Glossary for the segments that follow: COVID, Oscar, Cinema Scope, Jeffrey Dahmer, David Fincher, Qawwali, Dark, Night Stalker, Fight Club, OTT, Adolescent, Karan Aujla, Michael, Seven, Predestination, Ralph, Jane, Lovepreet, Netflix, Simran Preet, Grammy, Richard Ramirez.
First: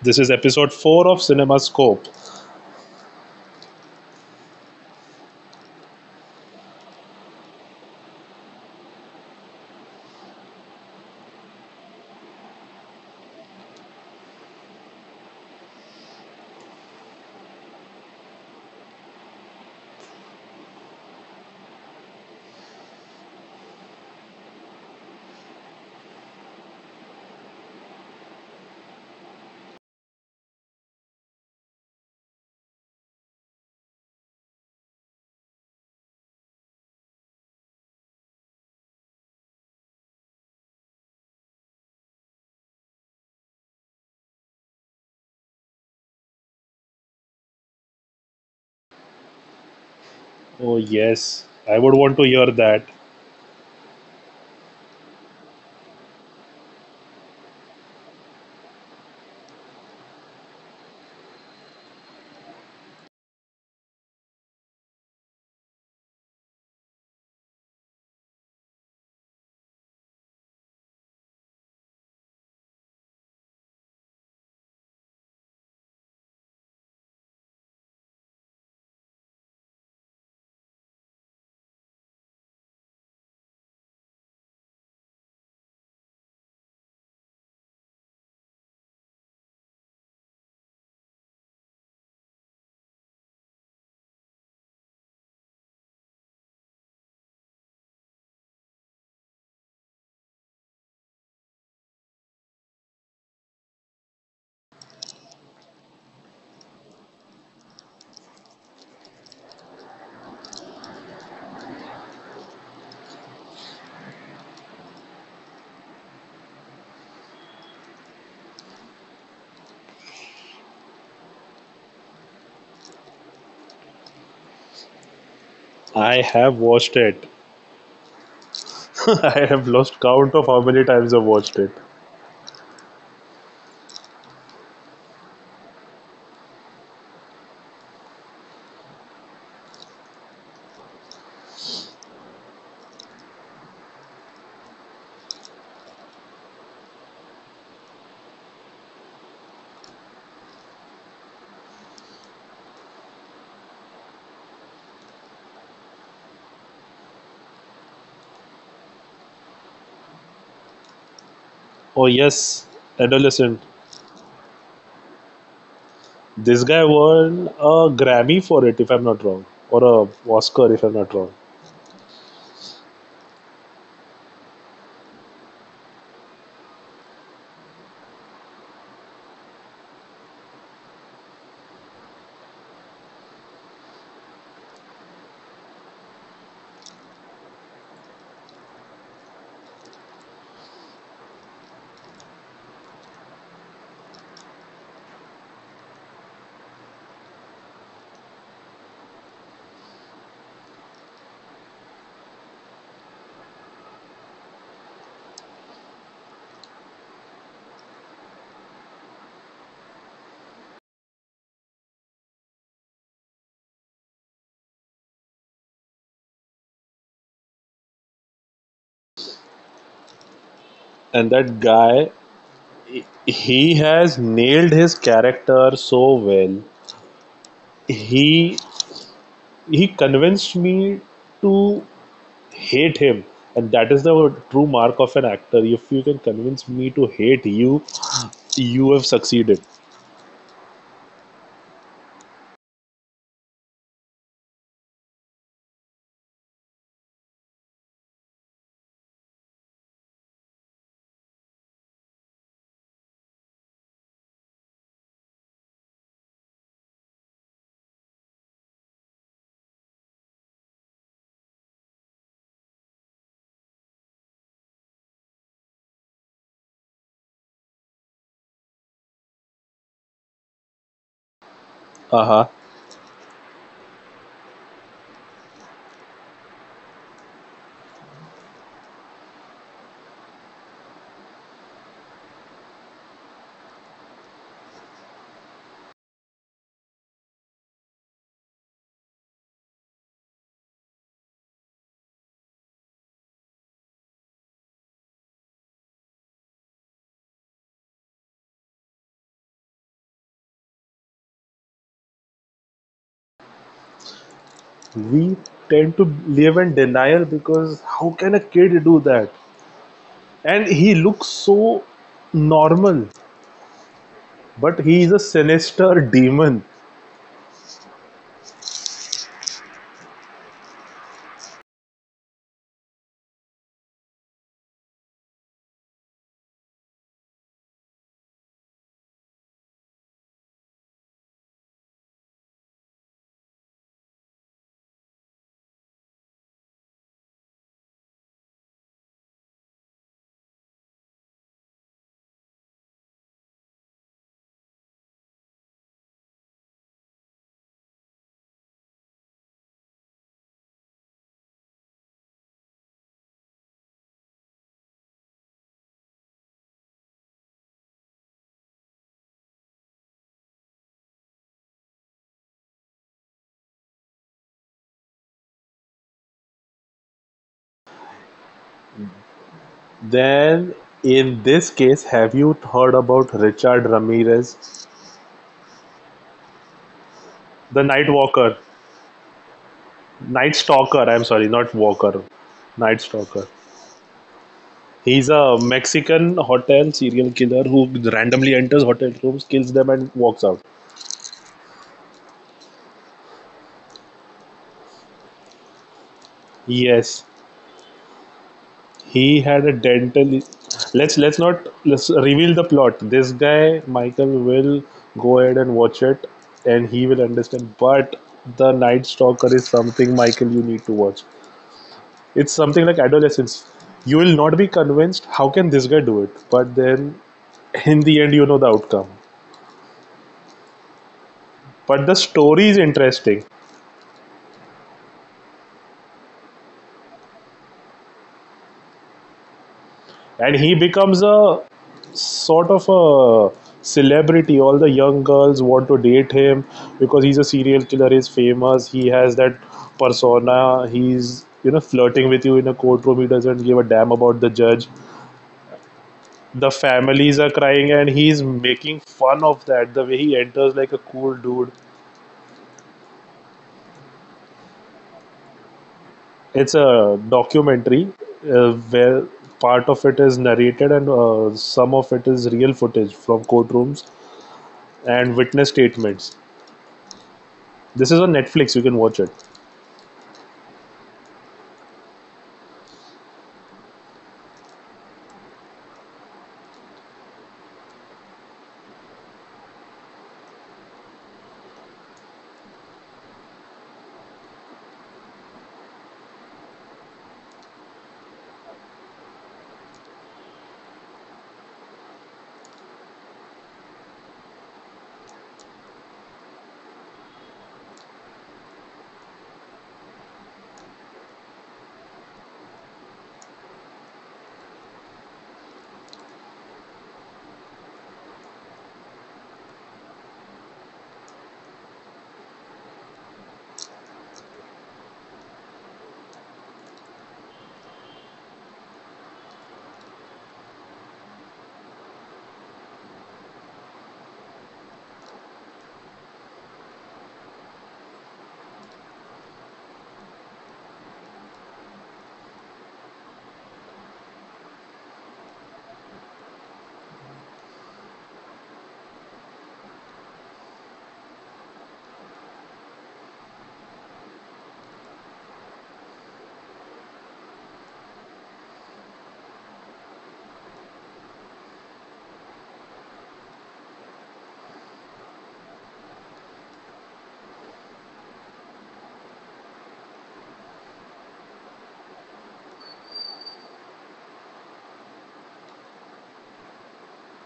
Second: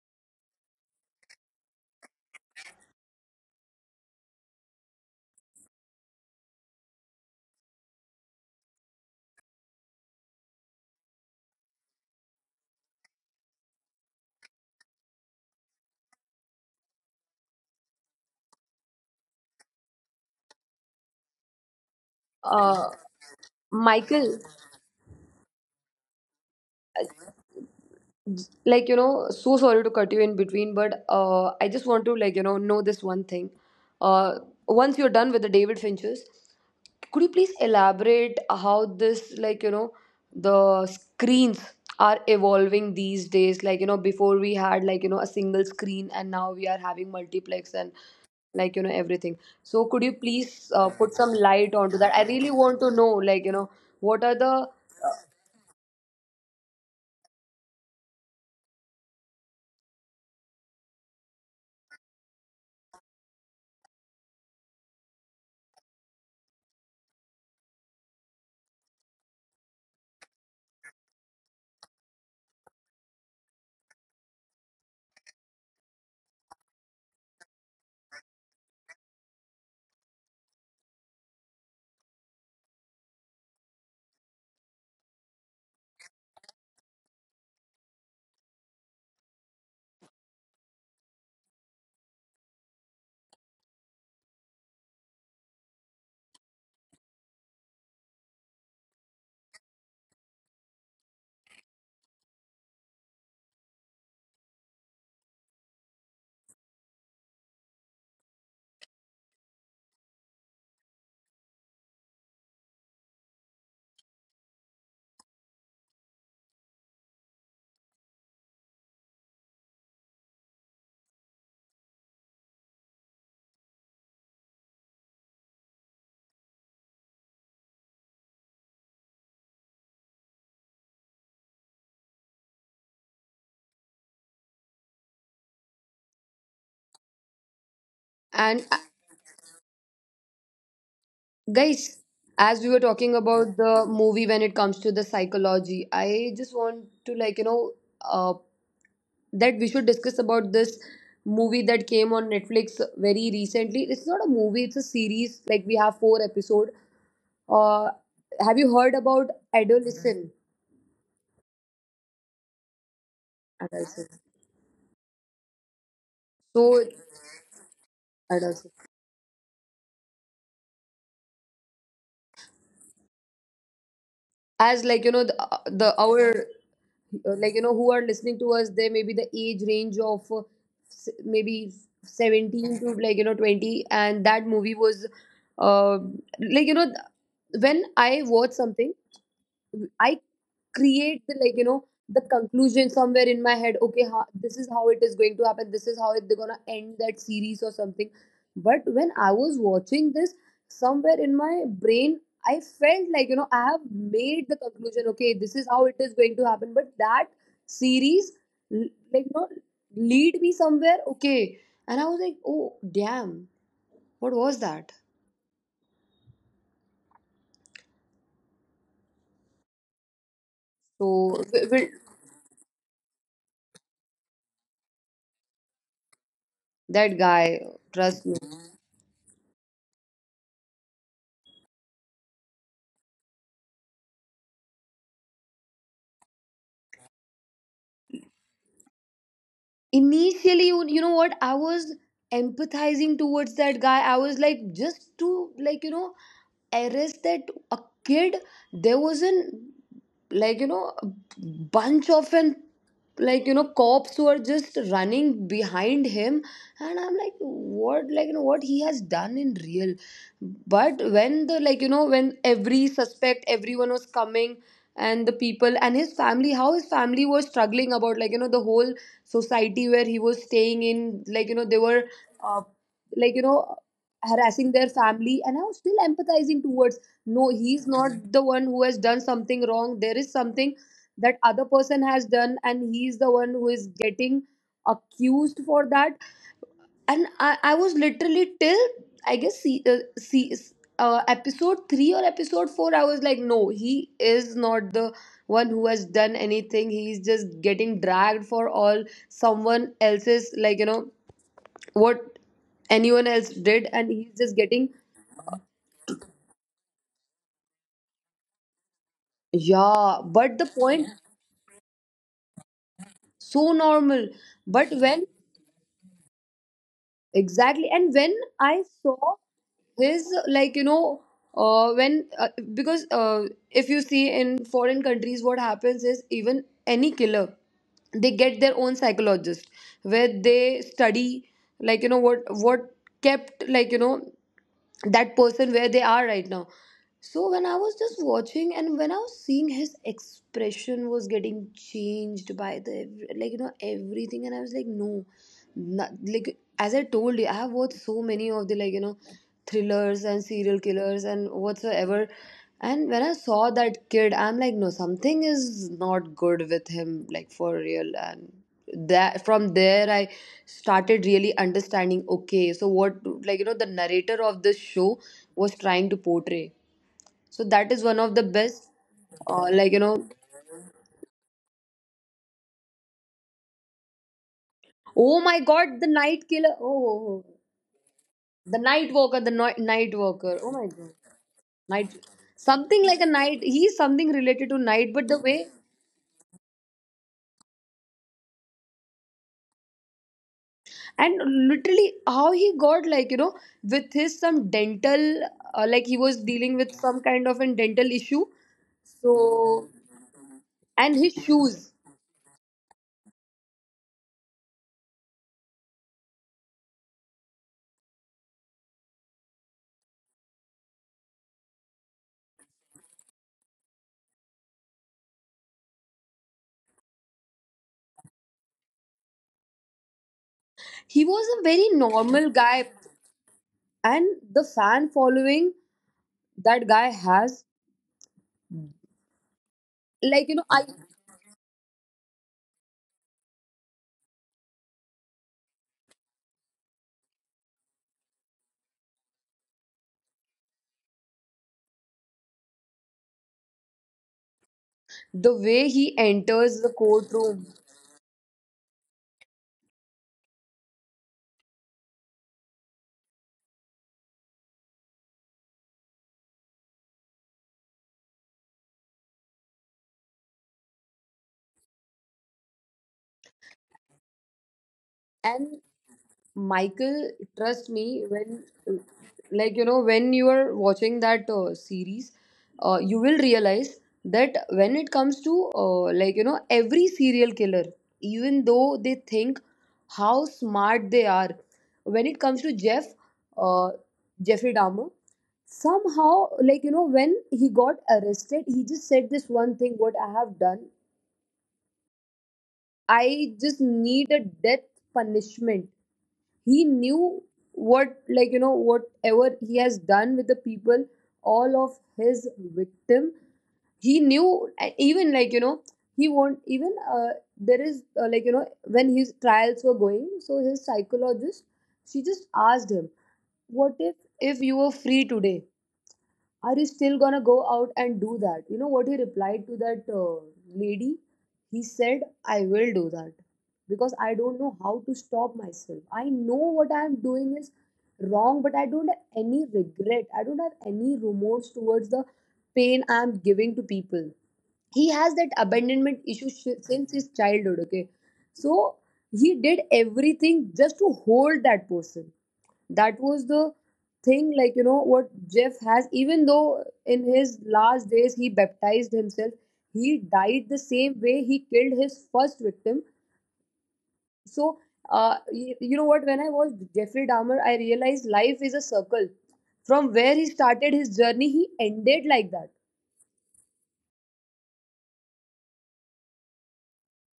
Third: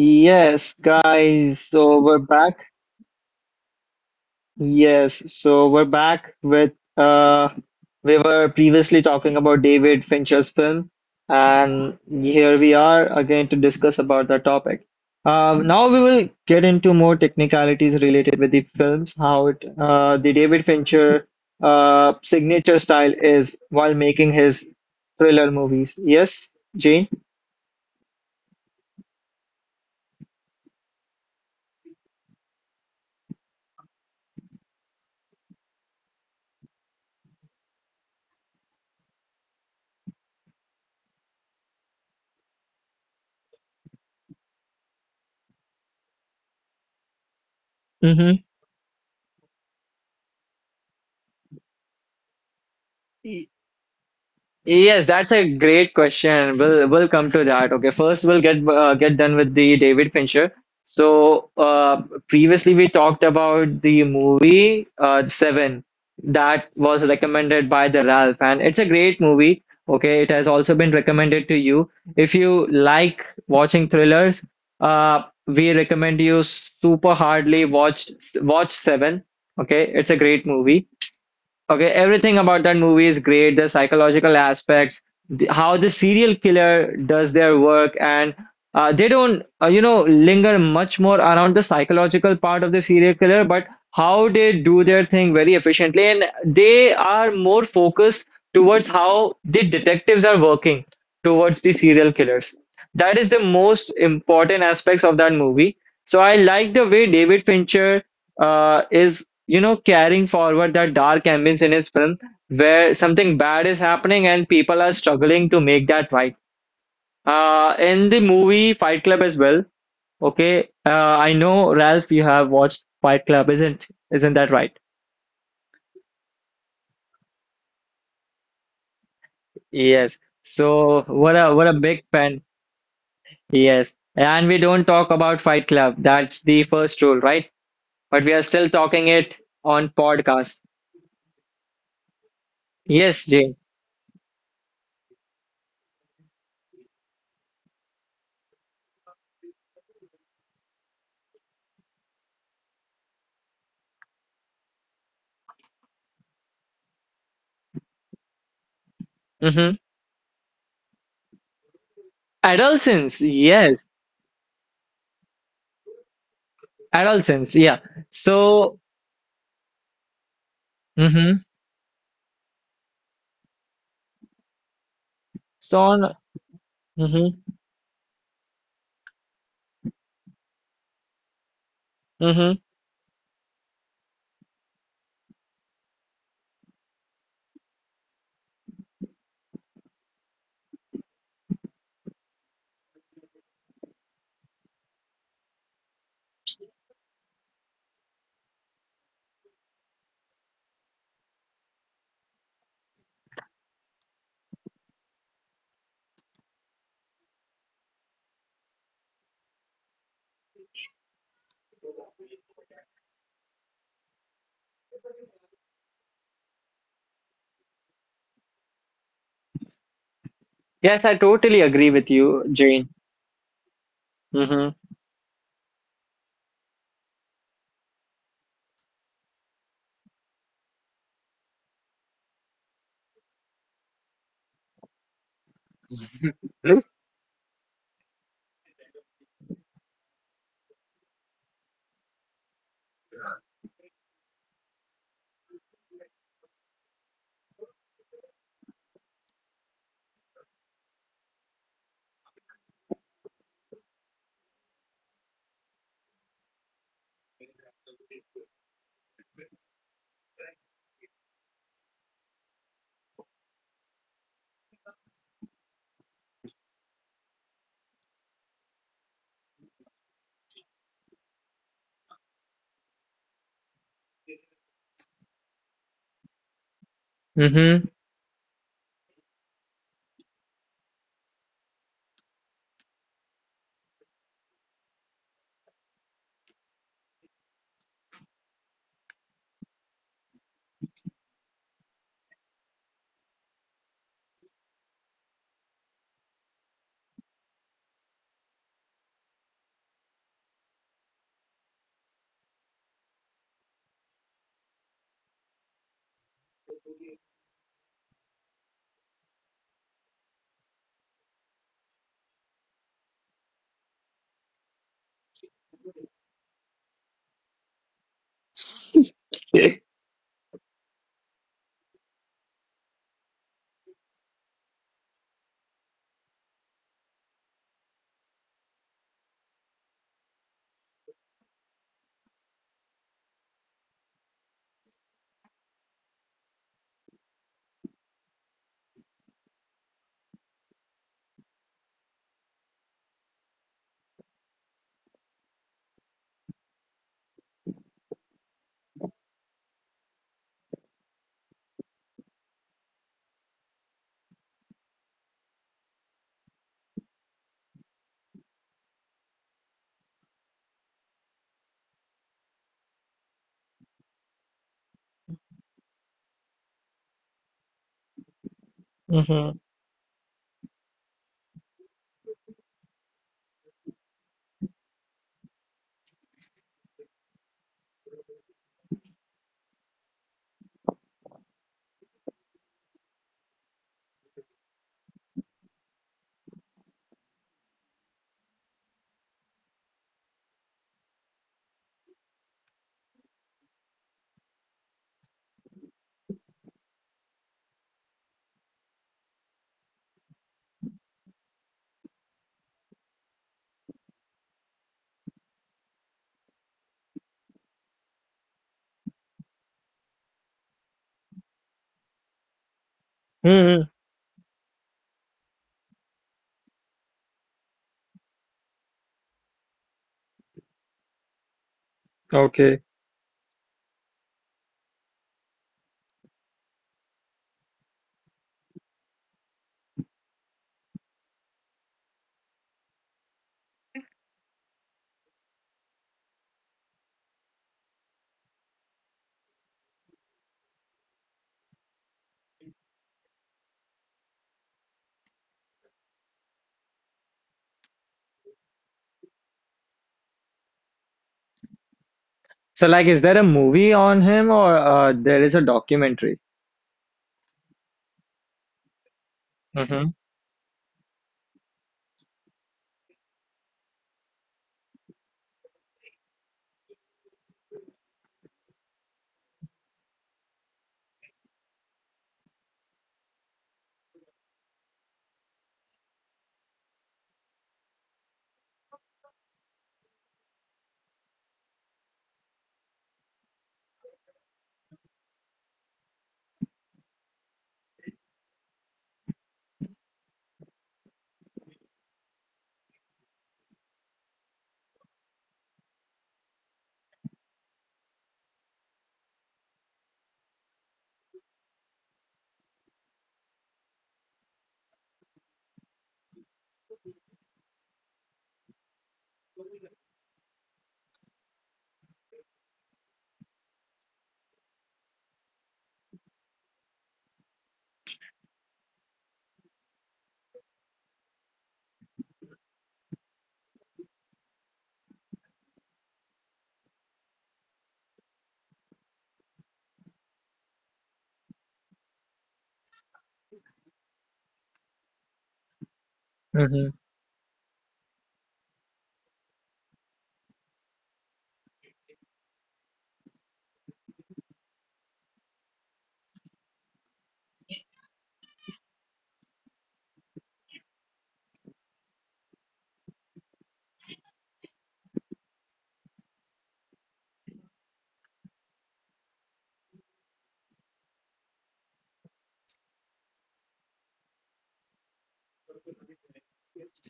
This is episode 4 of guys. Cinema So Scope. we're back. Yes, so we're back with we were previously talking about David Fincher's film, and here we are again to discuss about the topic. Now we will get into more technicalities related with the films, how it the David Fincher signature uh, style is while making Michael, his thriller movies. Yes, Jane? j- like, you know, so sorry to cut you in between, but I just want to, know this one thing. Uh, Once you're done with the David Finches, could you please elaborate how this, like, you know, the screens are evolving these days? Like, you know, before we had, a single screen and now we are having multiplex and, Mm-hmm. Everything. So, could you please Oh, put some yes, light I would onto that? want to I hear really want that. to know, what are the Yes, that's a great question. We'll come to that. Okay, first we'll get done with the David Fincher. So previously we talked about the movie Seven that was recommended by the Ralph, and it's a great movie. Okay, it has also been recommended to you. If you like watching thrillers, we recommend you super hardly watch Seven. Okay, it's a great movie. Okay, everything about that movie is great. The psychological aspects, the, how the serial killer does their work, and they don't, linger much more around the psychological part of the serial killer, but how they do their thing very efficiently, and they are more focused towards how the detectives are working towards the serial killers. That is the most important aspects of that movie. So I like the way David Fincher is carrying forward that dark ambience in his film, where something bad is happening and people are struggling to make that right. In the movie Fight Club as well. Okay, I know Ralph, you have watched Fight Club, isn't that right? I have watched it. I have lost count of Yes. how many times I've So watched it. what a big fan. Yes. And we don't talk about Fight Club. That's the first rule, right? But we and are still talking it on podcast. guys as we were talking Yes, about the Jane. movie. When it comes to the psychology, I just want to, uh, that we should discuss about this movie that came on Netflix very recently. It's not a movie, it's a series. Like, we have four episode. uh have you heard about Mm-hmm. adolescent? Oh yes, Adolescence. Adolescent. Yes. Adolescent, This so guy won Adolescence. a Yeah. Grammy for adolescent. it, if So. I'm not wrong, or a Oscar, if I'm not wrong. Mm-hmm. As like you know the So on. our like you know Mm-hmm. who are listening to us, they may be the age range of maybe 17 Mm-hmm. to 20. And that movie was, uh, like you know th- when I watch something, I create the like you know the conclusion somewhere in my head. Okay, ha, this is how it is going to happen, this is how they're gonna end that series or something. But when I was watching this, somewhere in my brain, I felt, I have made the conclusion. Okay, this is how it is going to happen, but that series like you know lead me somewhere. Okay, and I was like, oh damn, what was that? so And Yes, I that w- w- totally guy, agree with you, Jane. he has nailed his Mm-hmm. character so well. that guy, trust me, He he convinced me to hate him, and that is the true mark of an actor. If you can convince me to hate you, you have succeeded. initially, you know what I was, empathizing towards that guy. I was like, just to, like you know arrest that a kid. There was an like you know a bunch of an like you know cops who are just running behind him. And I'm like, what, like you know what he has done in real? But when the like you know when every suspect, everyone was coming, and the people and his family, how his family was struggling about, like you know, the whole society where he was staying in, like you know, they were Uh huh. uh, like you know harassing their family. And I was still empathizing towards, no, he's not Mm-hmm. the one who has done something wrong. There is something that other person has done and he's the one who is getting accused for that. And I was literally till, I guess, see episode 3 or episode 4. I was like, no, he is not the one who has done anything, he's just getting dragged for all someone else's, like you know, what anyone else did. And he's just getting. We tend to live in denial because how can a kid do that? Yeah, but And the he point. Yeah, looks so normal, so normal. but But he is a when, sinister demon. exactly, and when I saw his, like you know, when because if you see in foreign countries, what happens is, even any killer, they get their own psychologist where they study, like you know what kept, like you know, that person where they are right now. So when I was just watching and when I was seeing his expression was getting changed by the everything, and I was like, no. Not, like, as I told you, I have watched so many of the, like you know, thrillers and serial killers and whatsoever. And when I saw that kid, I'm like, no, something is not good with him, like for real. And that from there, I started really understanding. Okay, so what, like you know, the narrator of this show was trying to portray. So that is one of the best, Mm-hmm. uh, like you know, Then, in this case, have you heard about Richard Ramirez, oh my God, the night killer, oh, oh, oh, the Night Walker, the night walker, the night Night walker, oh Stalker? my I'm God, sorry, not Walker, night, Night something like a Stalker. night. He's something related to He's night, a but the way, Mexican hotel serial killer who randomly enters hotel rooms, kills them, and walks out. and literally how he got, like you know, with his some dental, like, he Yes, was dealing with some kind of a dental issue. he had a dental. So, Let's not and Let's his reveal the shoes, plot. This guy Michael will go ahead and watch it, and he will understand. But the Night Stalker is something Michael you need to watch. It's something like adolescence. Mm-hmm. You will not be convinced. How can this guy do it? But then, in the end, you know the outcome. he was a very But the normal story is Okay. guy. interesting, And the fan following that guy has, and like you he know I becomes a sort of a celebrity. All the young girls want to date him because he's a serial killer. He's famous. He has that persona. He's you know flirting with you in a courtroom. He doesn't give a damn about the judge. the way he The enters the families are courtroom. crying, and he's making fun of that. The way he enters like a cool dude. So like, is there a movie on him, or there is a documentary? It's a documentary, where part of Mm-hmm. it is narrated and some of it is real footage from courtrooms and witness And statements. Michael, trust This is on me, when, Netflix. You can watch it. like you know, when you are watching that series, you will realize that when it comes to, every serial killer, even though they think how smart they are, when it comes to uh, Jeffrey Dahmer, somehow, like you know, when he got arrested, he just said this one thing: "What I have done, I just need a death punishment." He knew what, like you know, whatever he has done with the people, all of his victim, he knew. And even, like you know, he won't even, there is, when his trials were going, so his psychologist, she just asked him, what if, you were free today, are you still gonna go out and do that? You know what he replied to that lady? He said, I will do that because I don't know how to stop myself. I know what I'm doing is wrong, but I don't have any regret. I don't have any remorse towards the pain I'm giving to people. He has that abandonment issue Mm-hmm. since his childhood, okay? So he did everything just to hold that person. That was the thing, like you know, what Jeff has. Even though in his last days he baptized himself, he died the same way he killed his first victim. So, you know what, when I watched Jeffrey Dahmer, I realized life is a circle. From where he started his journey, he ended like that.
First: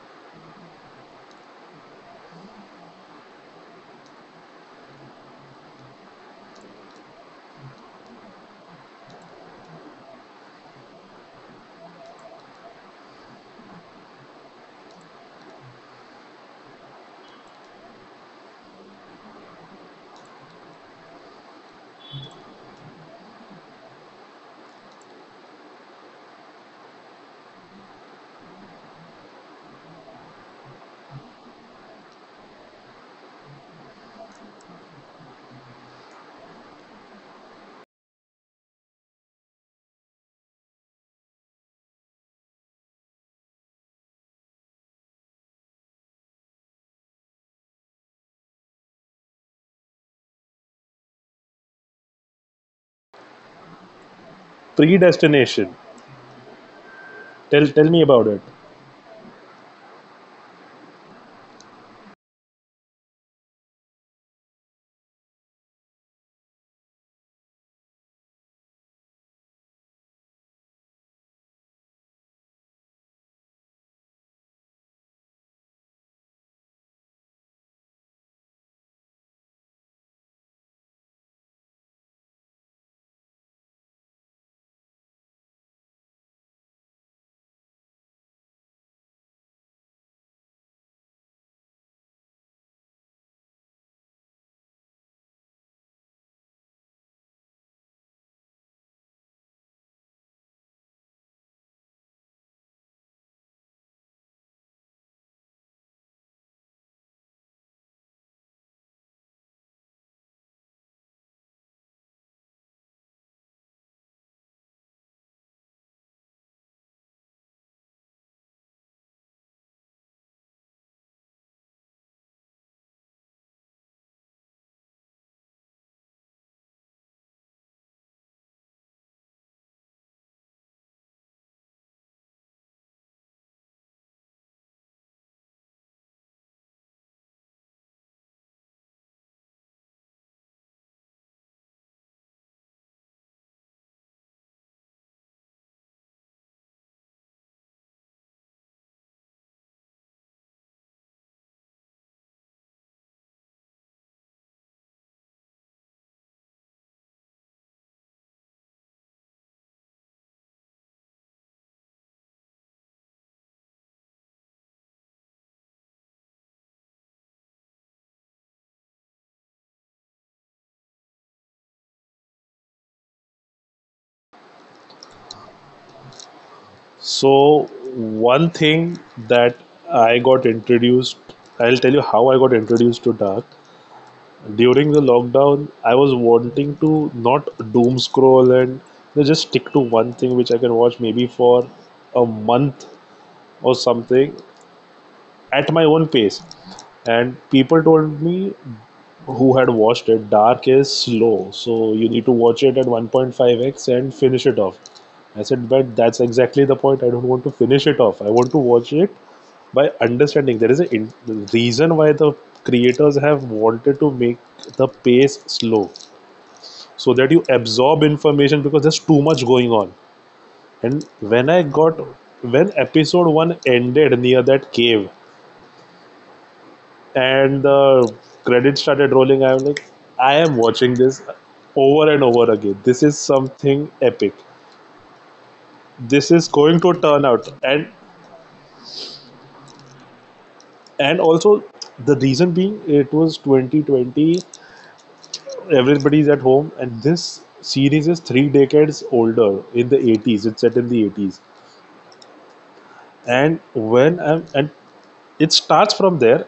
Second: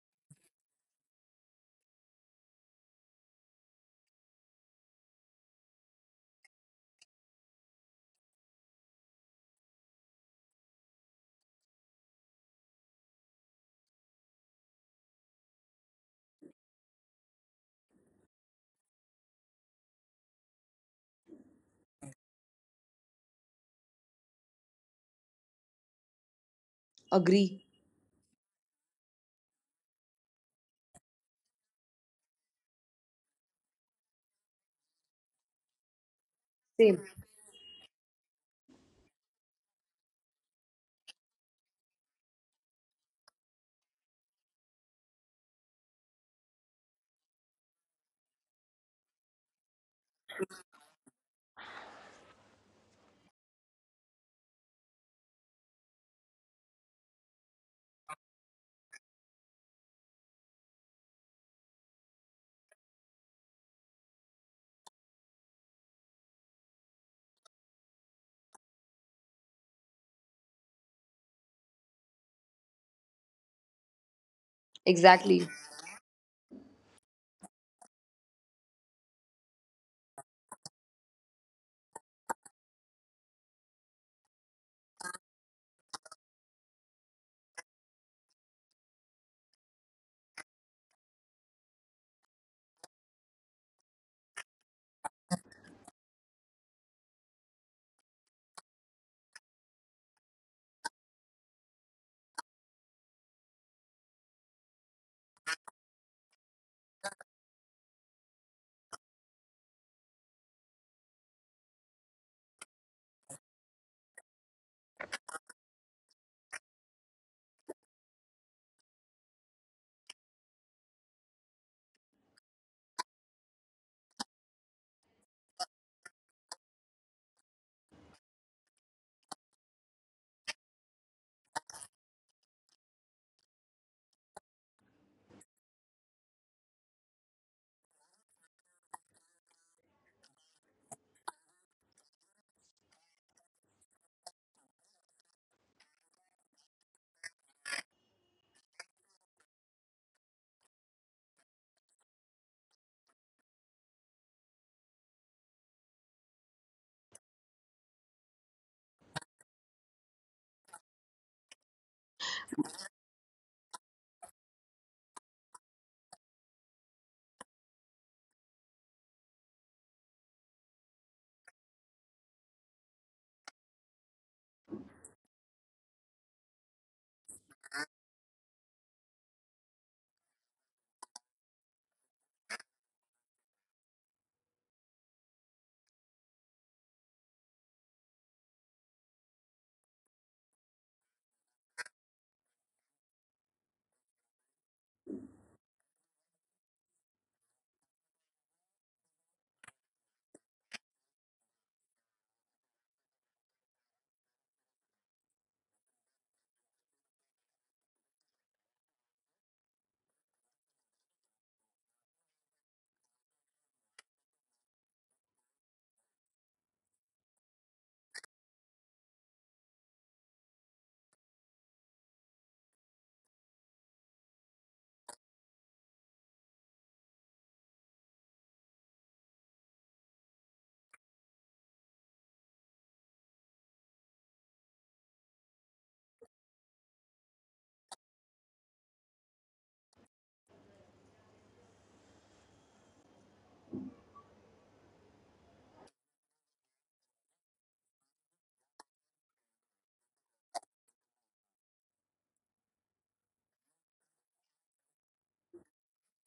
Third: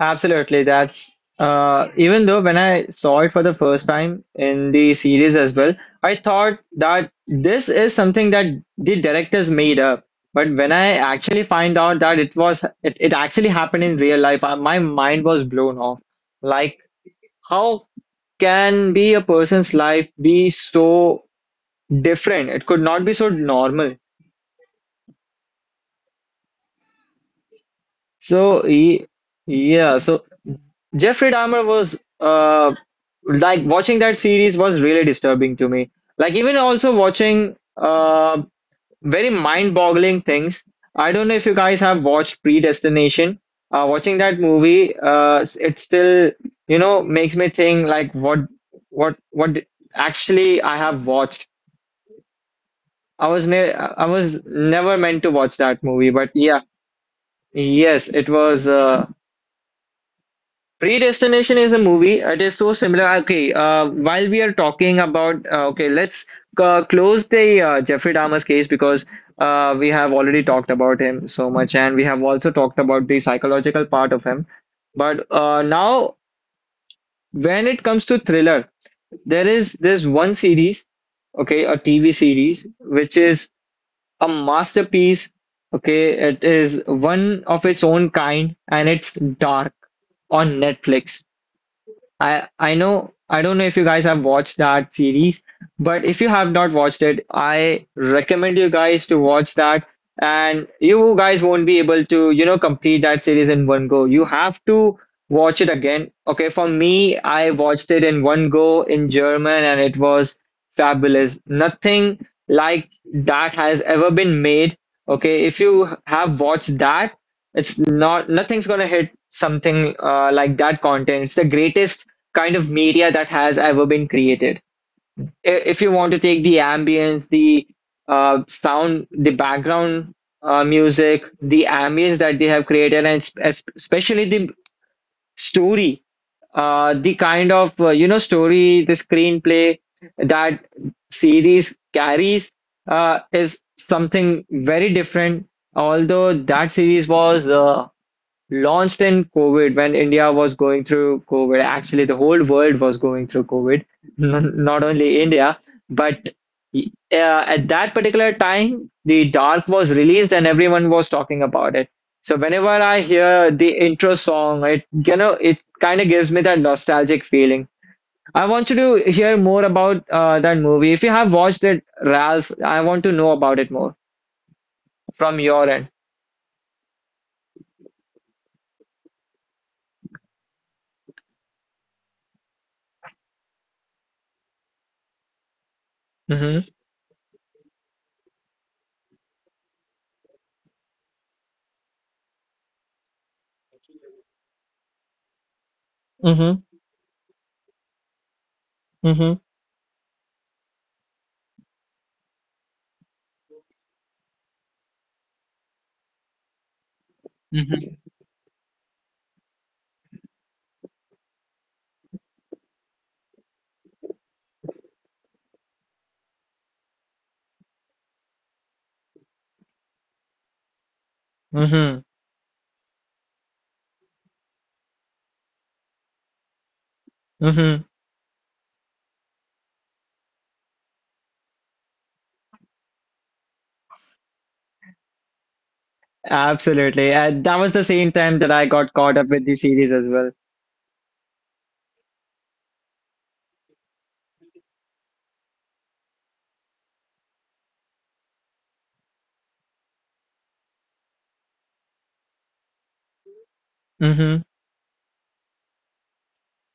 Absolutely. That's even though when I saw it for the first time in the series as well, I thought that this is something that the directors made up. But when I actually find out that it was it actually happened in real life, my mind was blown off. Like, how can be a person's life be so different? It could not be so normal. Agree, So ye- yeah, so Jeffrey Dahmer was like watching that series was really disturbing to me. Like even also same watching very mind-boggling things. I don't know if you guys have watched Predestination. Watching that movie, it still makes me think like what actually I have watched. I was never meant to watch that Predestination, movie, but yeah, tell tell yes, me it about it. was Predestination is a movie. It is so similar. Okay, while we are talking about, okay, let's close the Jeffrey Dahmer's case, because we have already talked about him so much, and we have also talked about the psychological part of him. But exactly. now, when it comes to thriller, there is this one series, okay, a TV series, which is a masterpiece. Okay, it is one of its own kind, and it's Dark on Netflix. I don't know if you guys have watched that series, but if you have not watched it, I recommend you guys to watch that. And you guys won't be able to, you know, complete that series in one go. You have to watch it again. Okay, for me, I watched it in one go in German and it was fabulous. Nothing like that has ever been made. Okay, if you have watched that, it's not nothing's gonna hit something like that content. It's the greatest kind of media that has ever been created. I- If you want to take the ambience, the sound, the background music, the ambience that they have created, and especially the story, the kind of story, the screenplay that series carries is something very different. Although that series was launched in COVID when India was going through COVID. Actually, the whole world was going through COVID, not only India, but at that particular time, the Dark was released and everyone was talking about it. So whenever I hear the intro song, it it kind of gives me that nostalgic feeling. I want you to hear more about that movie. If you have watched it, Ralph, I want to know about it more from your end. So one thing that I got introduced I'll tell you how I got introduced to Dark. During the lockdown, I was Mm-hmm. wanting to not doom scroll and, you know, just stick to one thing which I can watch maybe for a month or something at my own pace. Mm-hmm. And people told me Mm-hmm. who had watched it, Dark is slow, so you need to watch it at 1.5x and finish it off. I said, but that's exactly the point. I don't hmm want to mm finish it off. I want to watch it by understanding. There is a reason why the creators have wanted to make the pace slow so that you absorb information because there's too much going on. And hmm mm when I hmm got when episode one ended near that cave, Mm-hmm. and the credits started rolling. I'm like, I am watching this over and over again. This is something epic. This is going Absolutely. to And turn that was out. the same and time that I got caught up with the series as well. and also the reason being it was 2020. Everybody's at home, and this series is three decades older in the eighties. It's set in the eighties, and hmm when I'm and it starts from there.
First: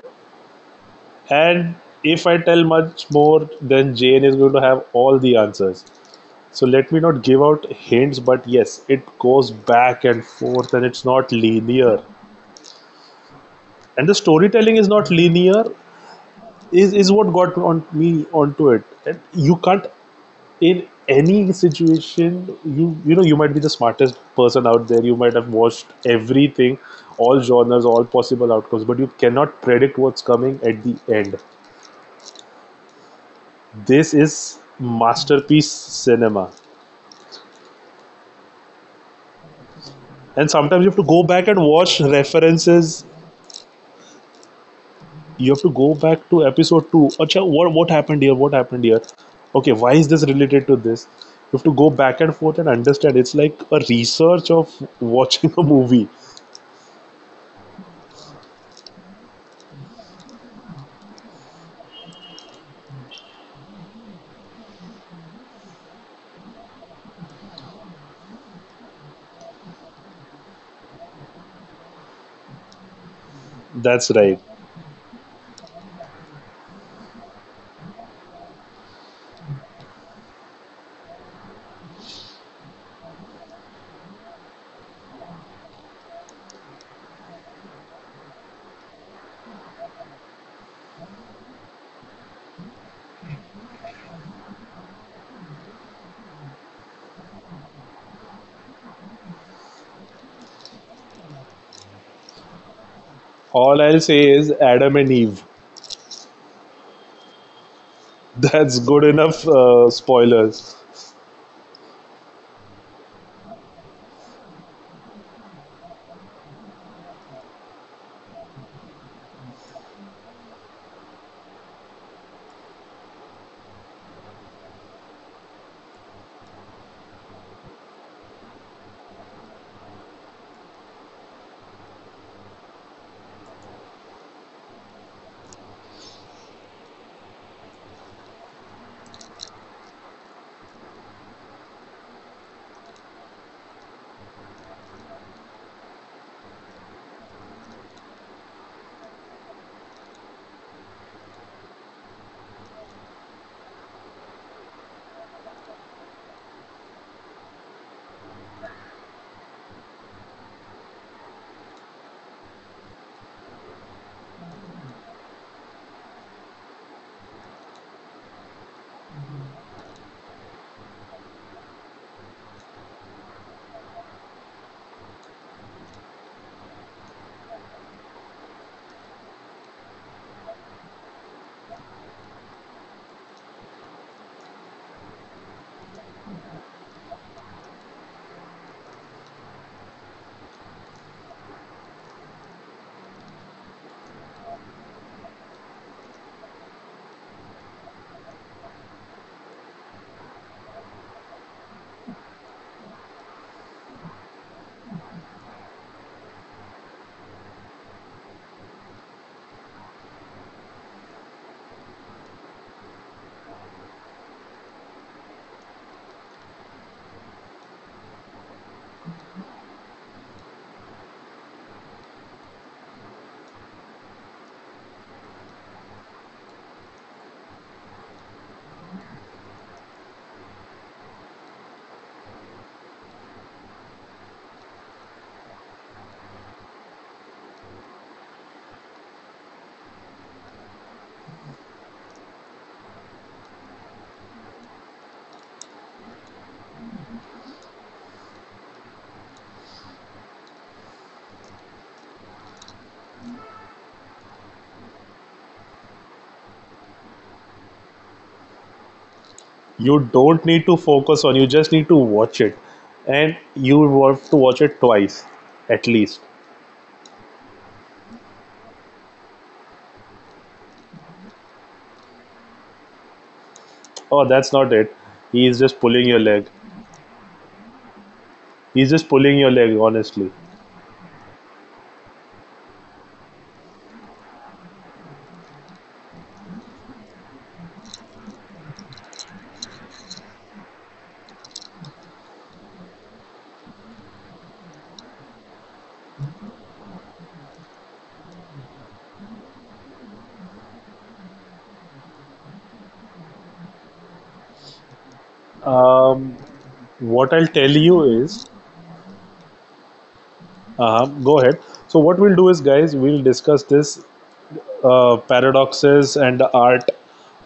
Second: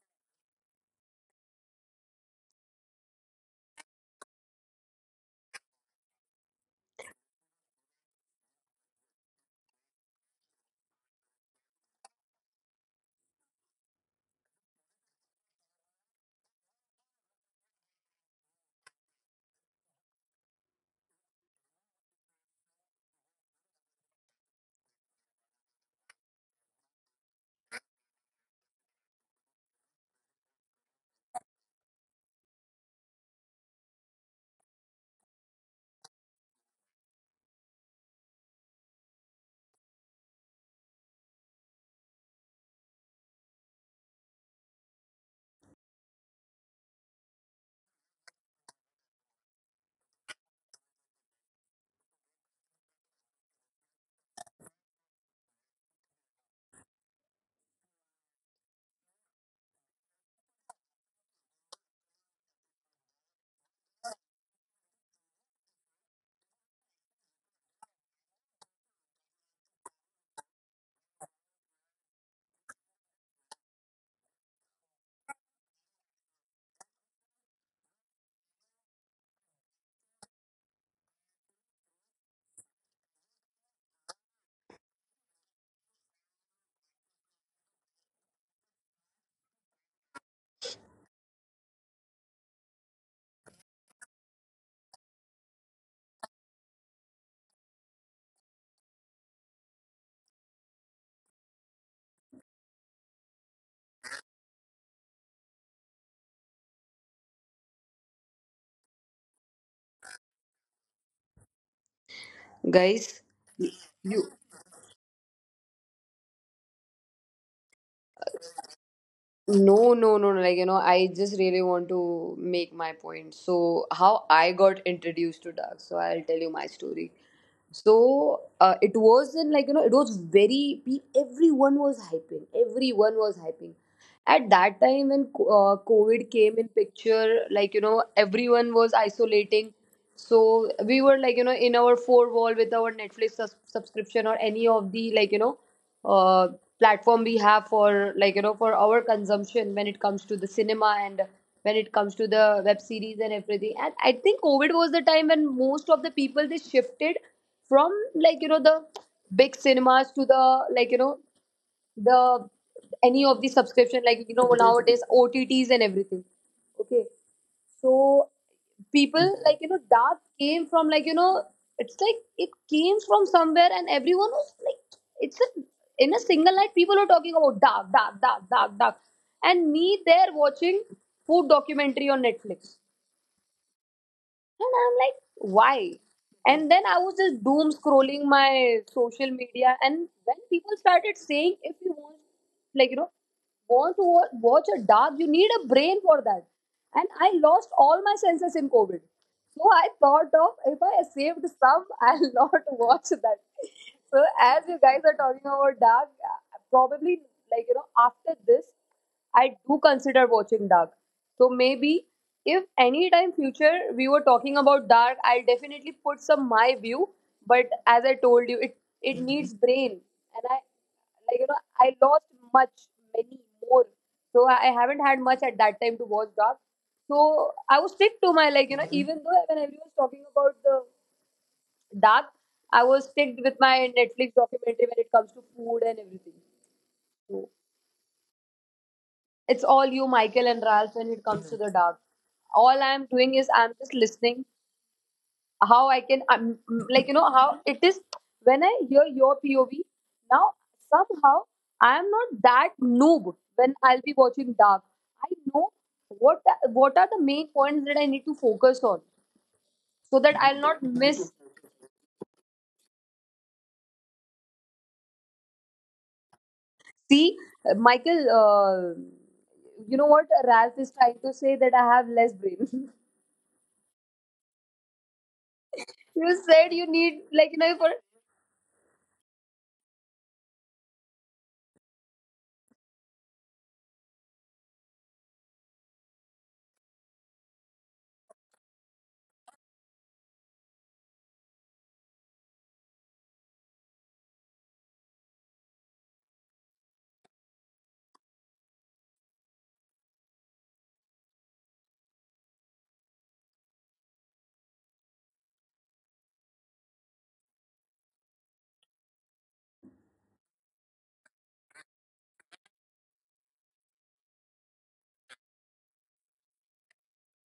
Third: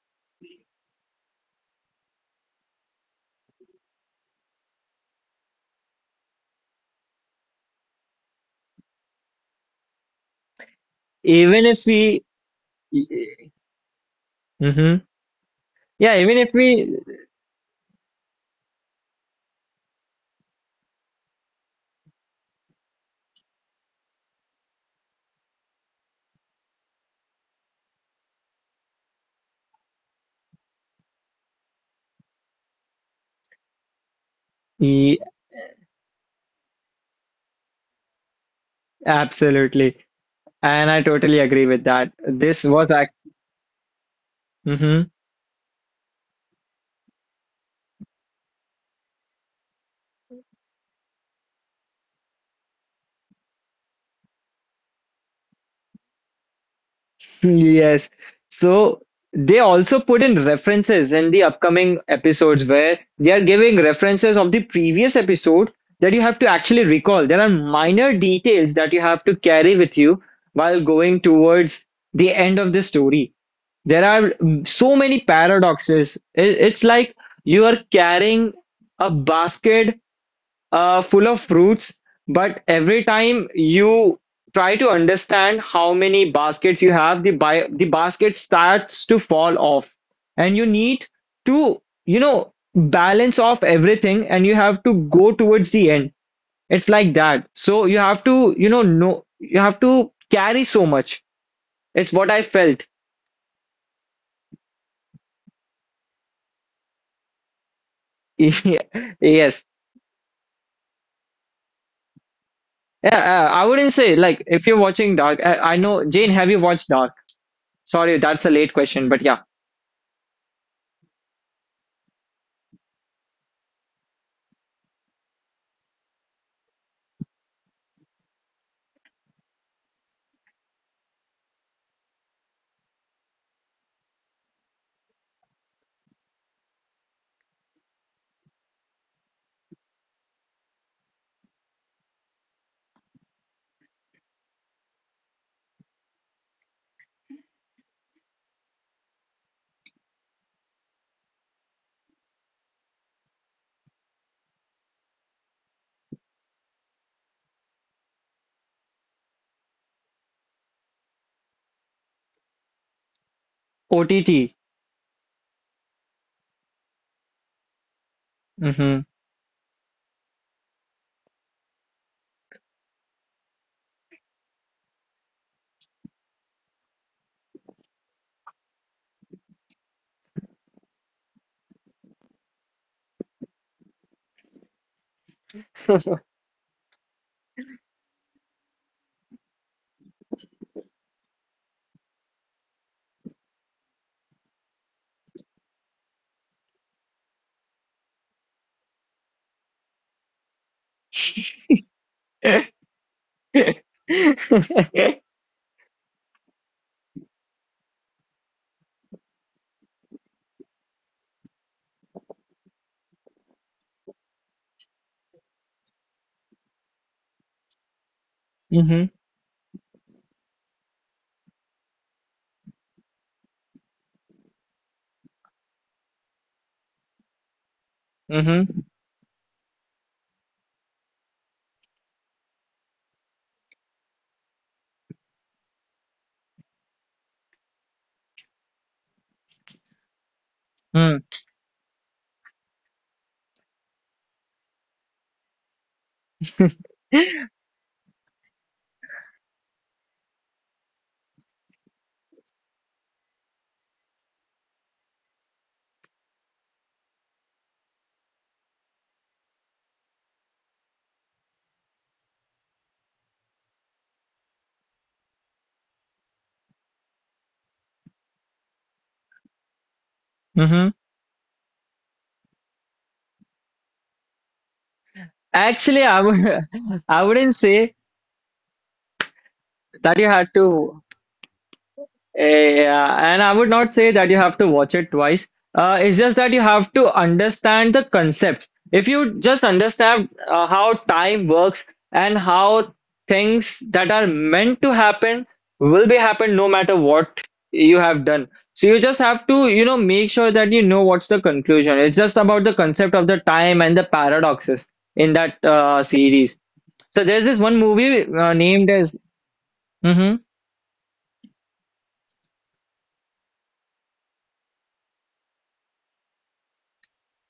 And if I tell much more, then Jane is going to have all the answers. So let me not give out hints, but yes, it goes back and forth and it's not Even if linear. we, And the storytelling is hmm not linear, yeah, even if we, is what got on me onto it. And you can't, in any situation, you know, you might be the smartest person out there, you might have watched everything, all genres, all possible outcomes, but you cannot predict what's coming at the end. This is Ye- masterpiece cinema. absolutely. And sometimes you And have I to go totally back and agree with watch that. References. Hmm You have to go back to episode 2. Acha, what happened here, what happened here, okay, why is this related to this? You have to go back and forth and understand. It's like a research of watching a movie. yes. So they also put in references in the upcoming episodes where they are giving references of the previous episode that you have to actually recall. There are minor details that you have to carry with you while going towards the end of the story. There That's are right. So many paradoxes. It- It's like you are carrying a basket full of fruits, but every time you try to understand how many baskets you have, the basket starts to fall off, and you need to, you know, balance off everything, and you have to go towards the end. It's like that. So you have to, you know, no, you have to carry so much. It's what I felt. All I'll say is Adam and Eve. That's good enough Yes, spoilers. yeah, Guys, I wouldn't say you. like if you're watching Dark. I know Jane. Have you watched Dark? Sorry, that's a late question, but yeah, No, no, no, no. Like, you know, I just really want to make my point. So, how I got introduced to Dark. So, I'll tell you my story. So it wasn't like, you know, it was very, everyone was hyping. Everyone was hyping. At that time when COVID came in picture, like, you know, everyone was isolating. So we were like, you know, in our four wall with our Netflix subscription or any of the, like, you know, uh, platform we have for, like, you know, for our consumption when it comes to the cinema and when it comes to the web series and everything. And I think COVID was the time when most of the people they shifted from, like you know, the big cinemas to the, like you know the any of the subscription, like you know, OTT. nowadays OTTs and everything. Okay, so Mm-hmm. people, like you know, that came from, like you know, it's like it came from somewhere and everyone was like, it's a, in a single night people were talking about dark, dark, dark, dark, dark. And me there watching food documentary on Netflix. And I'm like, why? And then I was just doom scrolling my social media. And when people started saying, if you want, like, you know, want to watch a dark, you need a brain for that. And I lost all my senses in COVID. So I thought of, if I saved some, I'll not watch that. So as you guys are talking about dark, probably, like you know, after this, I do consider watching dark. So maybe if any time future we were talking about dark, I'll definitely put some my view. But as I told you, Mm-hmm. it needs brain, and I like you know I lost much, many, more. So I haven't had much at that time to watch dark. So I was stick to my, Mm-hmm. like you know, Mhm, even though when everyone was talking about the dark, I was stick with my Netflix documentary when it comes to food and everything. So it's all you, Michael and Ralph, when it comes to the dark. All I'm doing is I'm just listening how I can, like, you know, how it is when I hear your POV. Now, somehow, I am not that noob when I'll be watching Dark. I know what what are the main points that I need to focus on, You so that don't I'll need not to miss. focus on, you just need to watch it. And you have to watch it twice at least. See, Michael, you know what Ralph is Mm-hmm. trying to say, that I have less brain. Oh, that's not it. He is just Actually, pulling I your You leg. would. said you need, I like you wouldn't know, for. say He's just pulling your leg, that you honestly. had to Eh, yeah, and I would not say that you have to watch it twice. It's just that you have to understand the concepts. If you just understand how time works, and how things that are meant to happen will be happen no matter what you have done. So you just have to, you know, make sure that you know what's the conclusion. It's just about the concept of the time and the paradoxes in that um series. So what there's I'll this tell one you movie is, named as. Mm-hmm, go ahead. So what we'll do is, guys, we'll discuss this paradoxes and the art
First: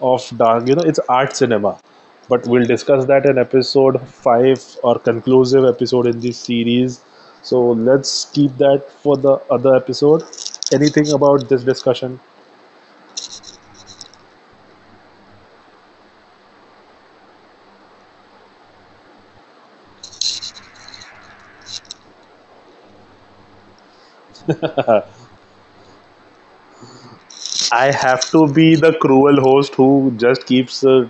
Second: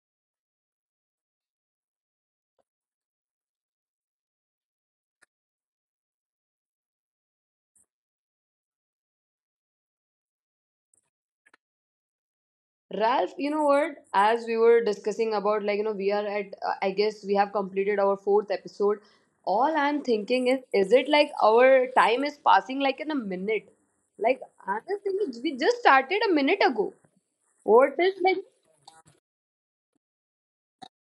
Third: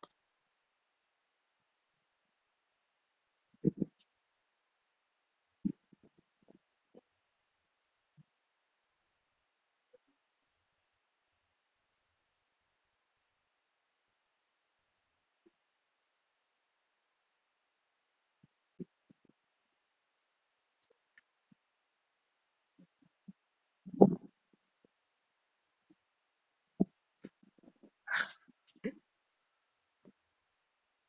of Dark. You know, it's art cinema, but we'll discuss that in episode five or conclusive episode in this series. So let's keep that for the other episode. Anything about this discussion? Ralph, you know what? As we were discussing about, like, you know, we are at, I guess we have completed our fourth episode. All I'm thinking is it like our time is passing like in a minute? Like, honestly, we just started a minute ago. I What is have like? to be the cruel host who just keeps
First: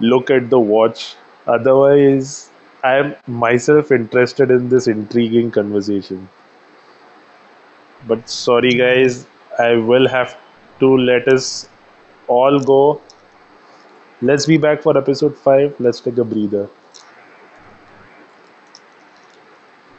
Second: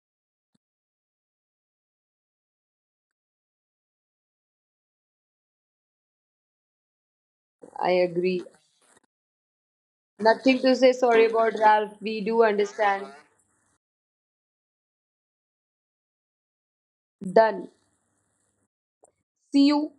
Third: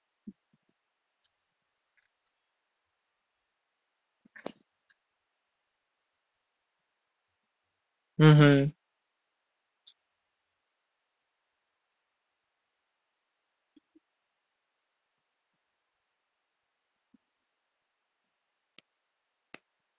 look at the watch. Otherwise, I am myself interested in this intriguing conversation. I But agree. sorry, mm-hmm. guys, I will have Nothing to say to sorry let about, us Ralph. We do all go. understand. Let's be back for episode 5. Let's take a breather. Done. See you.